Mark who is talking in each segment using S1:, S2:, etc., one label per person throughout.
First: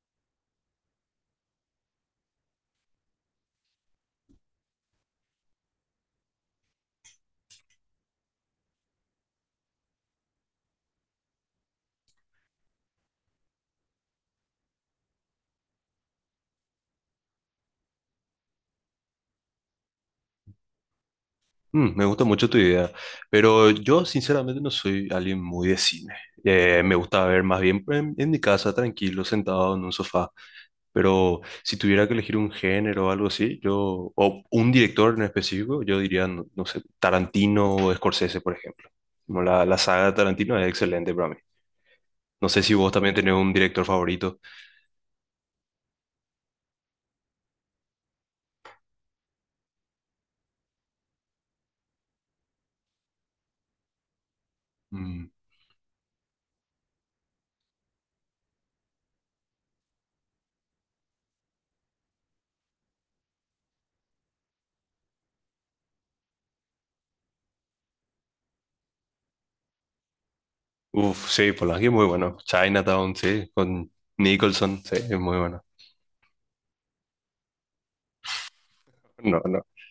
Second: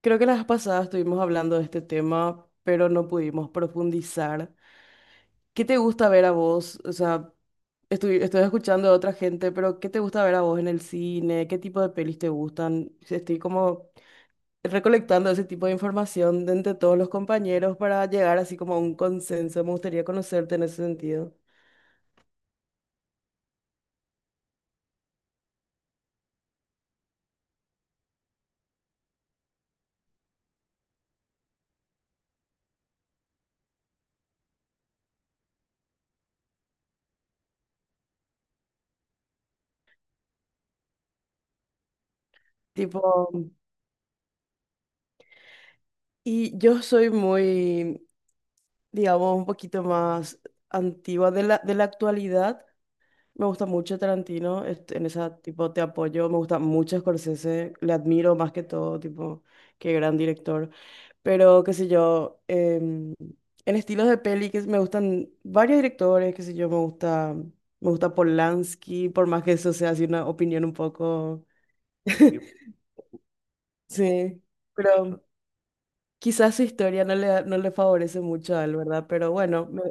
S1: Creo que las pasadas estuvimos hablando de este tema, pero no pudimos profundizar. ¿Qué te gusta ver a vos? O sea, estoy escuchando a otra gente, pero ¿qué te gusta ver a vos en el cine? ¿Qué tipo de pelis te gustan? Estoy como recolectando ese tipo de información de entre todos los compañeros para llegar así como a un consenso. Me gustaría conocerte en ese sentido.
S2: Mm, me gusta mucho tu idea, pero yo sinceramente no soy alguien muy de cine. Me gusta ver más bien en mi casa, tranquilo, sentado en un sofá. Pero si tuviera que elegir un género o algo así, yo, o un director en específico, yo diría, no, no sé, Tarantino o Scorsese, por ejemplo. Como la saga de Tarantino es excelente para mí. No sé si vos también
S1: Tipo,
S2: tenés un director favorito.
S1: y yo soy muy, digamos, un poquito más antigua de la actualidad. Me gusta mucho Tarantino, en
S2: Mm.
S1: esa tipo te apoyo, me gusta mucho Scorsese, le admiro más que todo, tipo, qué gran director. Pero, qué sé yo, en estilos de peli que me gustan varios directores, qué sé yo, me gusta Polanski, por más que eso sea así una opinión un
S2: Uf,
S1: poco,
S2: sí, Polanski es muy bueno. Chinatown, sí, con
S1: sí,
S2: Nicholson, sí, es
S1: pero
S2: muy bueno.
S1: quizás su historia no le favorece mucho a él, ¿verdad? Pero
S2: No, no.
S1: bueno, me,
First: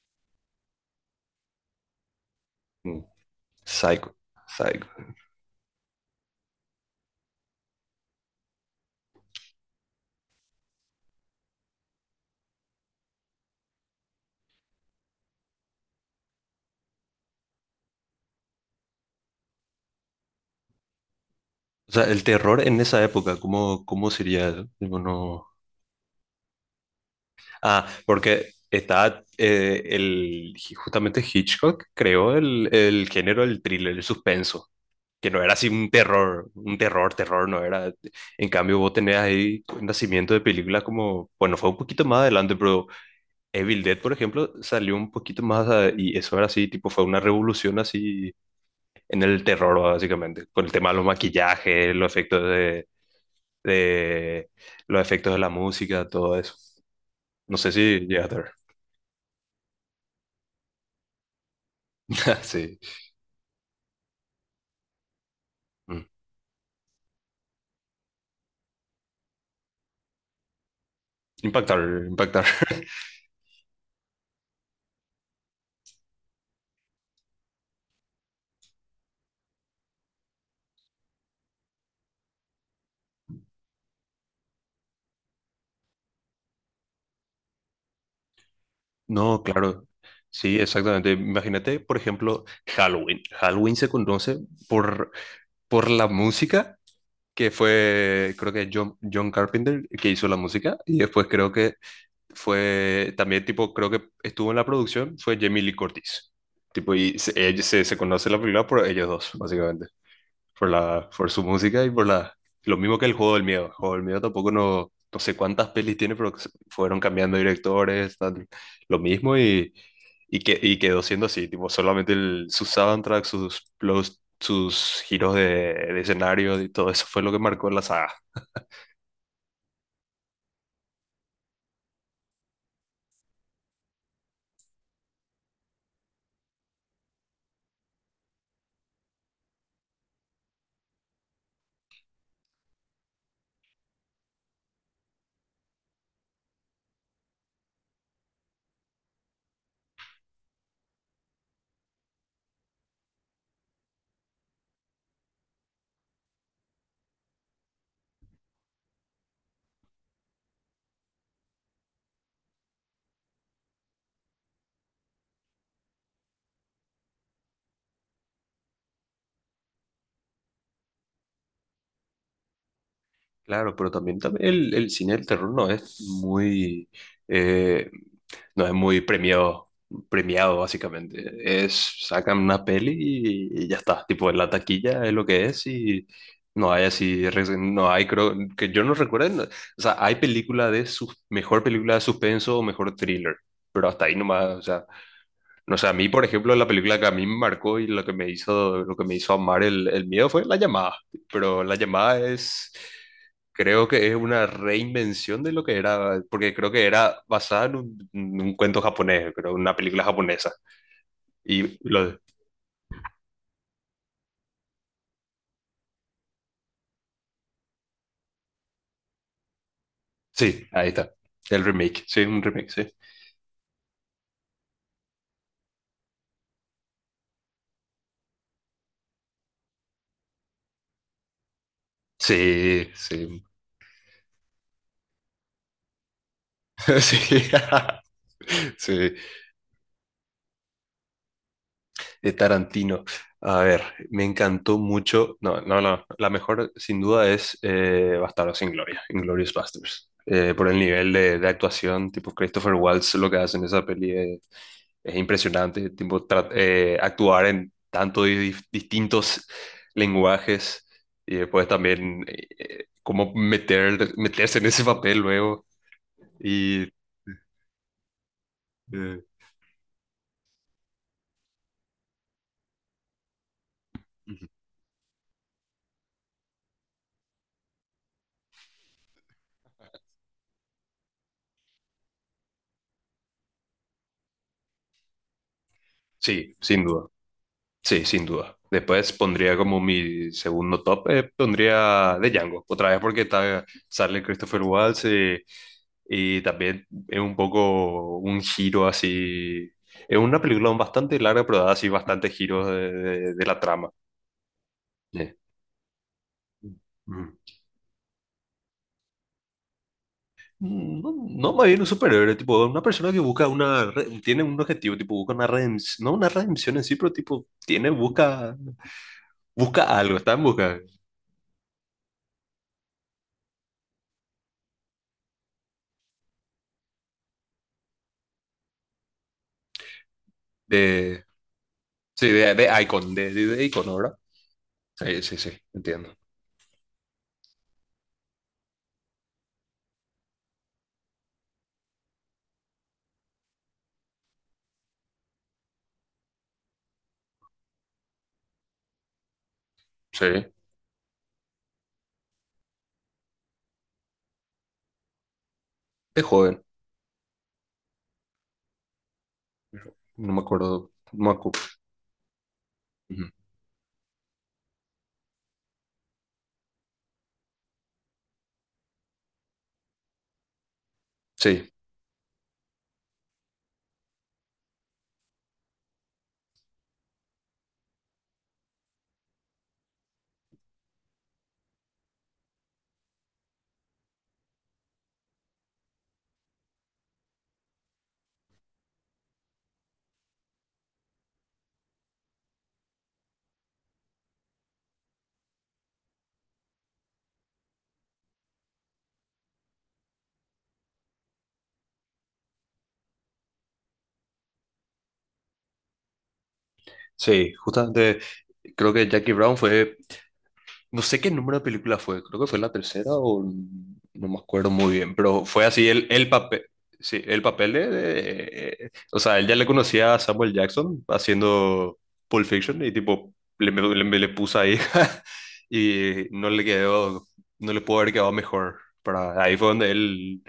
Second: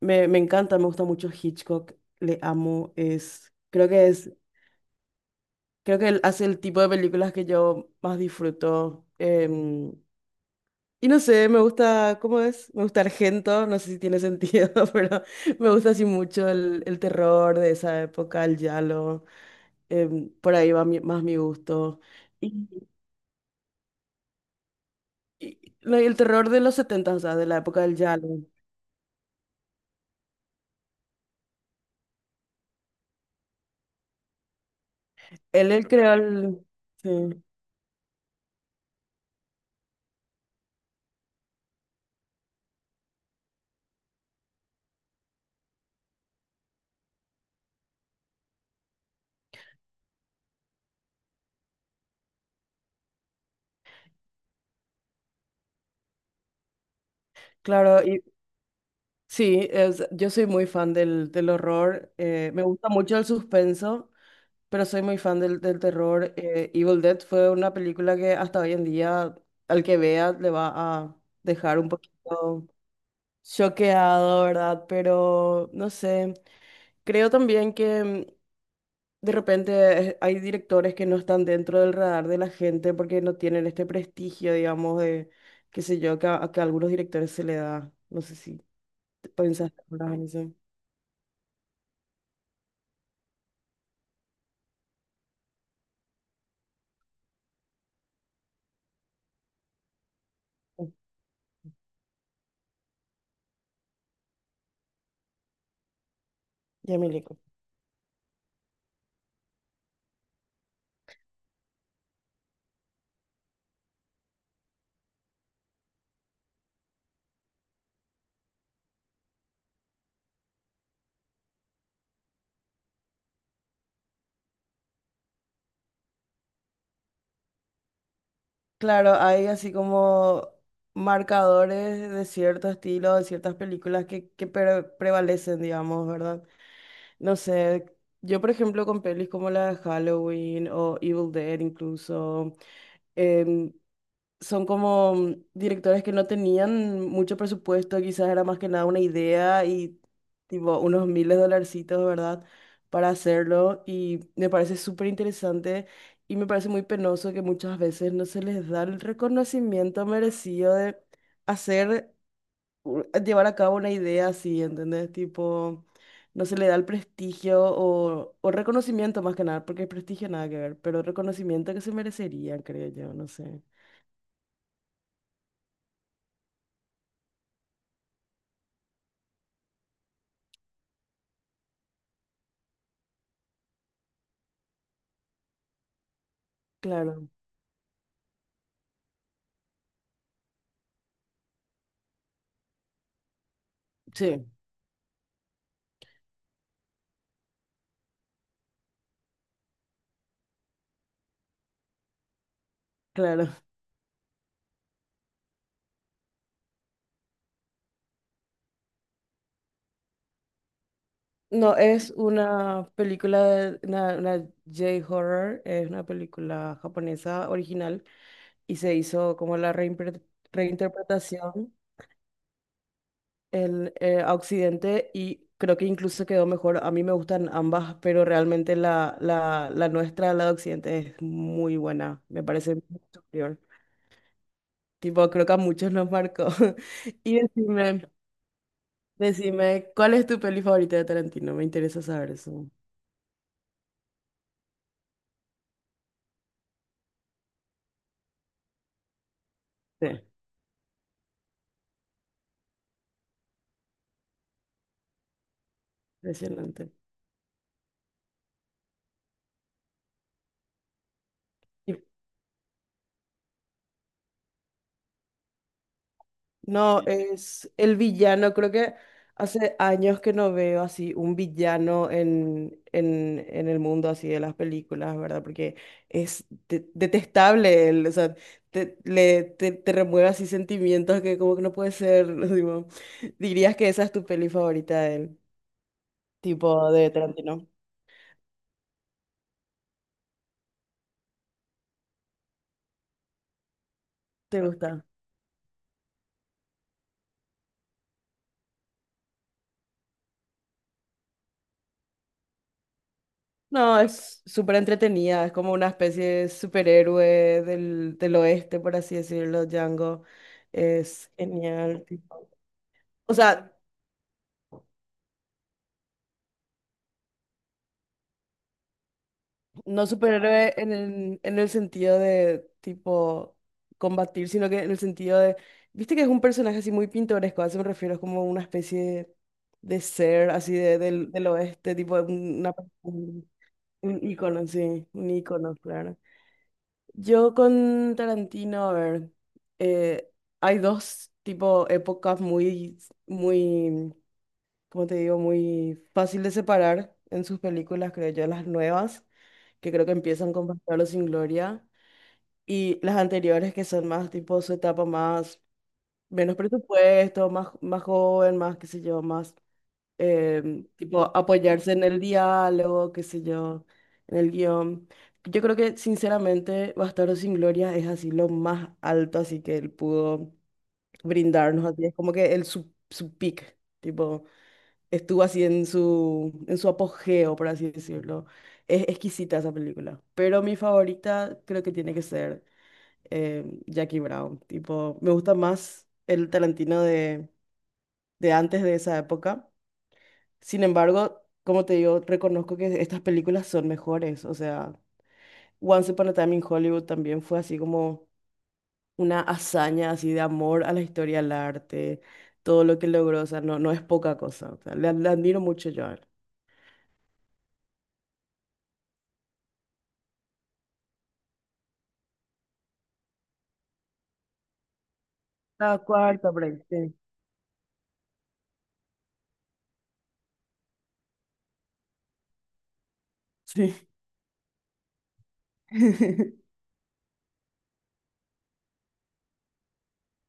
S1: me, me encanta, me gusta mucho Hitchcock, le amo.
S2: mm, Psycho.
S1: Es
S2: Psycho.
S1: Creo que él hace el tipo de películas que yo más disfruto. Y no sé, me gusta, ¿cómo es? Me gusta Argento, no sé si tiene sentido, pero me gusta así mucho el terror de esa época, el giallo. Por ahí va más mi
S2: O
S1: gusto.
S2: sea, el terror
S1: Y,
S2: en esa época, ¿cómo, cómo sería eso? Tipo, no...
S1: no, y el terror de los 70, o sea, de la época
S2: Ah,
S1: del giallo.
S2: porque justamente Hitchcock creó el género del thriller, el suspenso, que no era así
S1: Él creó el...
S2: un
S1: Sí,
S2: terror, terror, no era. En cambio, vos tenés ahí un nacimiento de películas como, bueno, fue un poquito más adelante, pero Evil Dead, por ejemplo, salió un poquito y eso era así, tipo, fue una revolución así en el terror, básicamente, con el tema de los maquillajes, los efectos de los efectos de la música, todo eso. No sé si
S1: claro.
S2: llegaste a ver.
S1: Sí, yo soy muy fan del horror, me
S2: Sí.
S1: gusta mucho el suspenso, pero soy muy fan del
S2: Mm.
S1: terror. Evil Dead fue una película que hasta hoy en día al que vea le va a
S2: Impactar,
S1: dejar un
S2: impactar.
S1: poquito choqueado, ¿verdad? Pero no sé, creo también que de repente hay directores que no están dentro del radar de la gente porque no tienen este prestigio, digamos, de, qué sé yo, que a algunos directores se le da. No sé si
S2: No,
S1: pensás
S2: claro.
S1: en eso.
S2: Sí, exactamente. Imagínate, por ejemplo, Halloween. Halloween se conoce por, por la música que fue, creo que John Carpenter que hizo la música y después creo que fue también tipo, creo que estuvo en la producción, fue Jamie Lee Curtis. Tipo,
S1: Ya me ubico.
S2: se conoce la película por ellos dos, básicamente. Por por su música y por lo mismo que el juego del miedo. El juego del miedo tampoco no, no sé cuántas pelis tiene, fueron cambiando directores, tal, lo mismo y quedó siendo así, tipo, solamente sus soundtracks, sus giros de escenario y todo eso fue lo que marcó la saga.
S1: Claro, hay así como marcadores de cierto estilo, de ciertas películas que, prevalecen, digamos, ¿verdad? No sé, yo por ejemplo con pelis como la de Halloween o Evil Dead incluso, em, son como directores que no tenían mucho presupuesto, quizás era más que nada una idea y tipo unos miles de dolarcitos, ¿verdad? Para hacerlo y me parece súper interesante y me parece muy penoso que muchas veces no se les da el reconocimiento merecido de hacer, llevar a cabo una idea así, ¿entendés? Tipo, no se le da el prestigio o reconocimiento más que nada, porque el prestigio nada que ver, pero reconocimiento que se merecería, creo yo, no sé.
S2: Claro, pero también, también el cine del terror no es muy, eh, no es muy premiado, premiado básicamente. Es, sacan una peli y ya está. Tipo, en la taquilla es lo que es y no hay
S1: Claro.
S2: así, no hay, creo, que yo no recuerdo. O sea, hay película de sus, mejor película de suspenso o mejor thriller, pero hasta ahí
S1: Sí,
S2: nomás, no sé, a mí, por ejemplo, la película que a mí me marcó y lo que me hizo, lo que me hizo amar el miedo fue La Llamada. Pero La Llamada es,
S1: claro.
S2: creo que es una reinvención de lo que era, porque creo que era basada en en un cuento japonés, creo, una película japonesa.
S1: No,
S2: Y
S1: es
S2: lo,
S1: una película, una J-horror, es una película japonesa original y se hizo como la
S2: sí, ahí está. El
S1: reinterpretación
S2: remake, sí, un remake, sí.
S1: a Occidente y creo que incluso quedó mejor. A mí me gustan ambas, pero realmente la nuestra, la de Occidente, es muy buena, me parece
S2: Sí,
S1: muy
S2: sí,
S1: superior. Tipo, creo que a muchos nos marcó. Y
S2: sí,
S1: decime,
S2: sí.
S1: decime, ¿cuál es tu peli favorita de Tarantino? Me interesa saber
S2: De
S1: eso.
S2: Tarantino. A ver, me encantó mucho. No, no, no. La mejor, sin duda, es Bastardos sin Gloria, Inglourious
S1: Sí.
S2: Basterds. Por el nivel de actuación, tipo Christopher Waltz, lo que hace en esa peli es impresionante. Tipo,
S1: Impresionante.
S2: actuar en tantos distintos lenguajes y después
S1: Y-
S2: también cómo meter, meterse en ese papel luego. Y
S1: No, es el villano, creo que
S2: eh,
S1: hace años que no veo así un villano en, en el mundo así de
S2: ujú.
S1: las películas, ¿verdad? Porque es detestable él, o sea, te remueve así sentimientos que como que no puede ser, digo, dirías que esa es tu peli favorita de él,
S2: Sí, sin
S1: tipo
S2: duda.
S1: de Tarantino.
S2: Sí, sin duda. Después pondría como mi segundo top, pondría de Django, otra vez porque está, sale Christopher
S1: ¿Te gusta?
S2: Waltz y también es un poco un giro así. Es una película bastante larga, pero da así bastantes giros de la trama.
S1: No, es súper
S2: Eh,
S1: entretenida, es como una especie de
S2: ujú.
S1: superhéroe del oeste, por así decirlo, Django.
S2: No,
S1: Es
S2: no más bien un
S1: genial,
S2: superhéroe,
S1: tipo.
S2: tipo una persona que
S1: O
S2: busca
S1: sea,
S2: una, tiene un objetivo, tipo busca una redención, no una redención en sí, pero tipo tiene, busca, busca
S1: no
S2: algo, está en
S1: superhéroe
S2: busca
S1: en el sentido de tipo combatir, sino que en el sentido de, viste que es un personaje así muy pintoresco, a eso me refiero, es como una especie de ser así de,
S2: de,
S1: del, del oeste, tipo
S2: sí, de Icon,
S1: un,
S2: de Icon, ¿no, ¿verdad?
S1: un ícono, sí,
S2: Sí,
S1: un
S2: sí, sí,
S1: ícono,
S2: entiendo.
S1: claro. Yo con Tarantino, a ver, eh, hay dos tipo épocas muy, muy, ¿cómo te digo? Muy fácil de separar en sus películas, creo yo, las nuevas, que creo que
S2: Sí,
S1: empiezan con Bastardos sin Gloria, y las anteriores que son más tipo su etapa más,
S2: de
S1: menos
S2: joven,
S1: presupuesto, más joven, más, qué sé yo, más,
S2: no me acuerdo. No
S1: tipo
S2: me acu-
S1: apoyarse en el diálogo, qué
S2: Ujú.
S1: sé yo, en el guión. Yo creo que sinceramente Bastardo sin Gloria es así lo más alto, así que él pudo
S2: Sí,
S1: brindarnos así. Es como que su peak, tipo, estuvo así en su apogeo, por así decirlo. Es exquisita esa película, pero mi favorita creo que tiene que ser, Jackie Brown. Tipo, me gusta más el Tarantino de antes de esa época, sin embargo, como te digo, reconozco que estas películas son mejores. O sea, Once Upon a Time in Hollywood también fue así como una hazaña así de amor a la historia, al arte, todo lo que logró. O sea, no, no es poca cosa. O sea, le admiro mucho yo a él.
S2: sí, justamente creo que Jackie Brown fue. No sé qué número de película fue, creo que fue la tercera o no me acuerdo muy bien, pero fue así
S1: La
S2: el
S1: cuarta,
S2: papel,
S1: por ahí, sí.
S2: sí, el papel o sea, él ya le conocía a Samuel Jackson haciendo Pulp Fiction y tipo,
S1: Sí.
S2: le puso ahí y no le quedó, no le pudo haber quedado mejor. Para, ahí fue donde él,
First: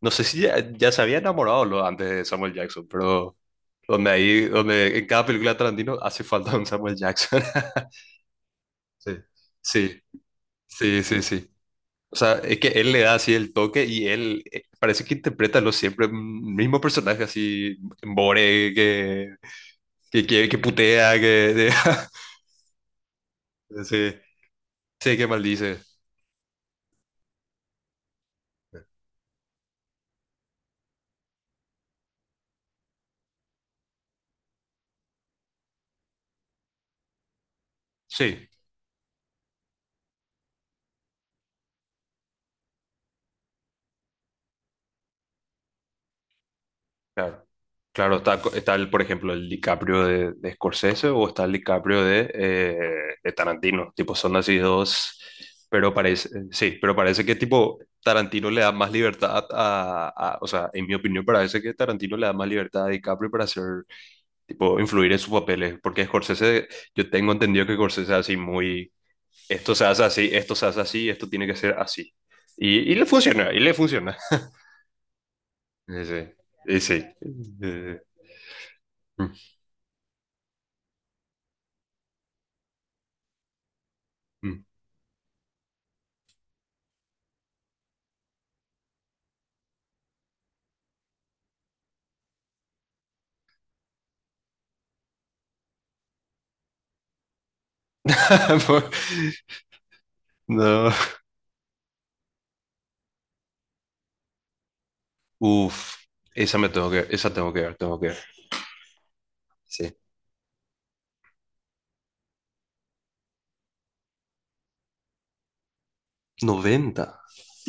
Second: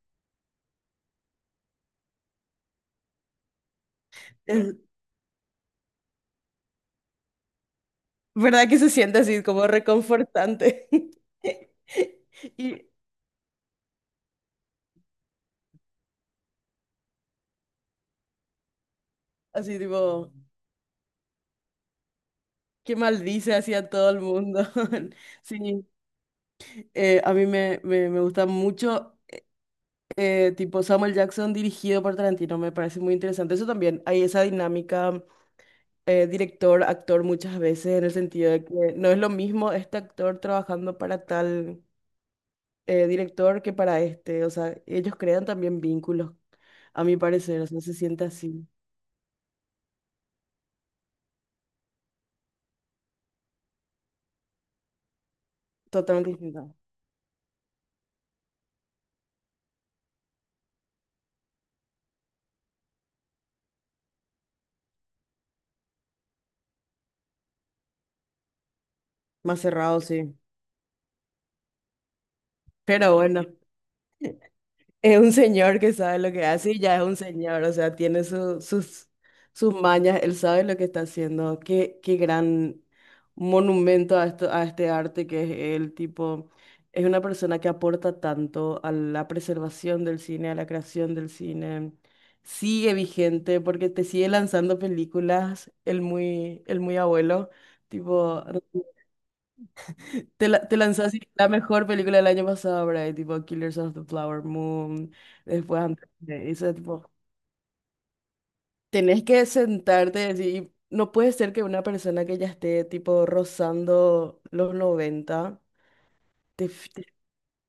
S2: no sé si ya, ya se había enamorado lo, antes de Samuel Jackson, pero donde ahí,
S1: Es
S2: donde en cada película de Tarantino hace falta un Samuel Jackson.
S1: verdad que se
S2: Sí,
S1: siente así como
S2: sí,
S1: reconfortante.
S2: sí, sí, sí. O sea, es que
S1: Y
S2: él le da así el toque y él parece que interpreta lo siempre, mm, mismo personaje así, Bore, que,
S1: así tipo,
S2: que putea, que... de-
S1: qué maldice así a todo
S2: sí,
S1: el mundo.
S2: sí, que
S1: Sí,
S2: maldice.
S1: a mí me gusta mucho, tipo Samuel Jackson dirigido por Tarantino, me parece muy interesante. Eso también, hay esa dinámica, director-actor muchas veces, en el
S2: Sí,
S1: sentido de que no es lo mismo este actor trabajando para tal, director que para este. O sea, ellos crean también vínculos, a mi
S2: claro.
S1: parecer, o sea, se
S2: Claro,
S1: siente
S2: está, co-
S1: así,
S2: está el, por ejemplo, el DiCaprio de Scorsese o está el DiCaprio de Tarantino. Tipo, son así dos, pero parece,
S1: totalmente distinto.
S2: sí, pero parece que tipo Tarantino le da más libertad o sea, en mi opinión parece que Tarantino le da más libertad a DiCaprio para hacer tipo, influir en sus papeles, porque Scorsese, yo tengo entendido que Scorsese es así muy,
S1: Más
S2: esto se
S1: cerrado,
S2: hace así,
S1: sí.
S2: esto se hace así, esto tiene que ser así. Y le
S1: Pero bueno.
S2: funciona, y le funciona.
S1: Es un señor que
S2: Sí,
S1: sabe
S2: sí.
S1: lo que hace y
S2: Y
S1: ya es
S2: sí.
S1: un señor, o sea,
S2: Eh,
S1: tiene su- sus,
S2: mm,
S1: sus mañas, él sabe lo que está haciendo. Qué gran monumento a esto, a
S2: mm.
S1: este arte que es él, tipo, es una persona que aporta tanto a la preservación del cine, a la creación del cine. Sigue vigente porque te sigue lanzando películas, el muy abuelo, tipo, te
S2: No.
S1: lanzó así la mejor película del año pasado, ¿verdad? Tipo Killers of the Flower Moon, después
S2: Uf,
S1: antes de
S2: esa me
S1: eso,
S2: tengo que,
S1: tipo,
S2: esa tengo que ver, tengo que ver.
S1: tenés que
S2: Sí.
S1: sentarte y decir, no puede ser que una persona que ya esté tipo rozando los 90 te, f- te,
S2: Noventa.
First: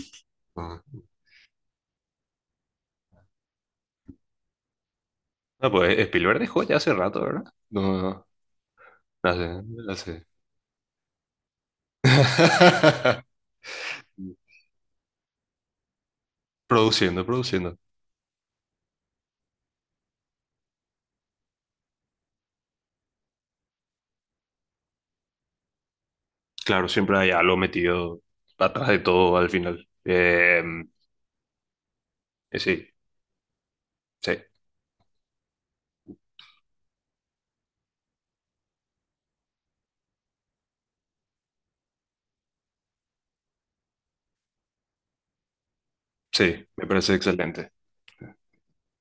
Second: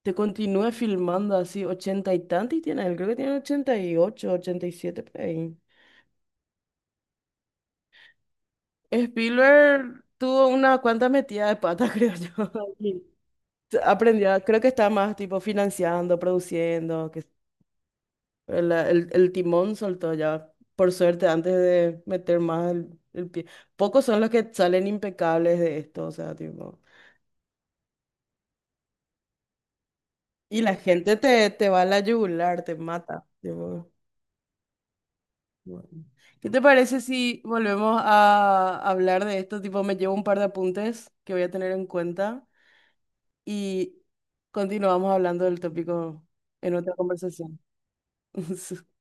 S1: te continúe
S2: Ah,
S1: filmando así ochenta y tantos y tiene, él, creo que tiene 88, 87 por ahí.
S2: no, pues Spielberg dejó ya hace rato, ¿verdad? No, no, no, hace,
S1: Spielberg
S2: hace.
S1: tuvo una cuanta metida de pata, creo yo. Y aprendió, creo que está más tipo financiando, produciendo, que
S2: Produciendo, produciendo.
S1: el timón soltó ya, por suerte, antes de meter más el pie. Pocos son los que salen impecables de esto, o sea, tipo.
S2: Claro, siempre hay algo metido atrás de todo al final.
S1: Y la gente te va a la
S2: Y
S1: yugular, te
S2: sí,
S1: mata, tipo,
S2: sí,
S1: bueno. ¿Qué te parece si volvemos a hablar de esto? Tipo, me llevo un par de apuntes que voy a tener en cuenta y continuamos hablando del tópico
S2: sí,
S1: en
S2: me
S1: otra
S2: parece
S1: conversación.
S2: excelente.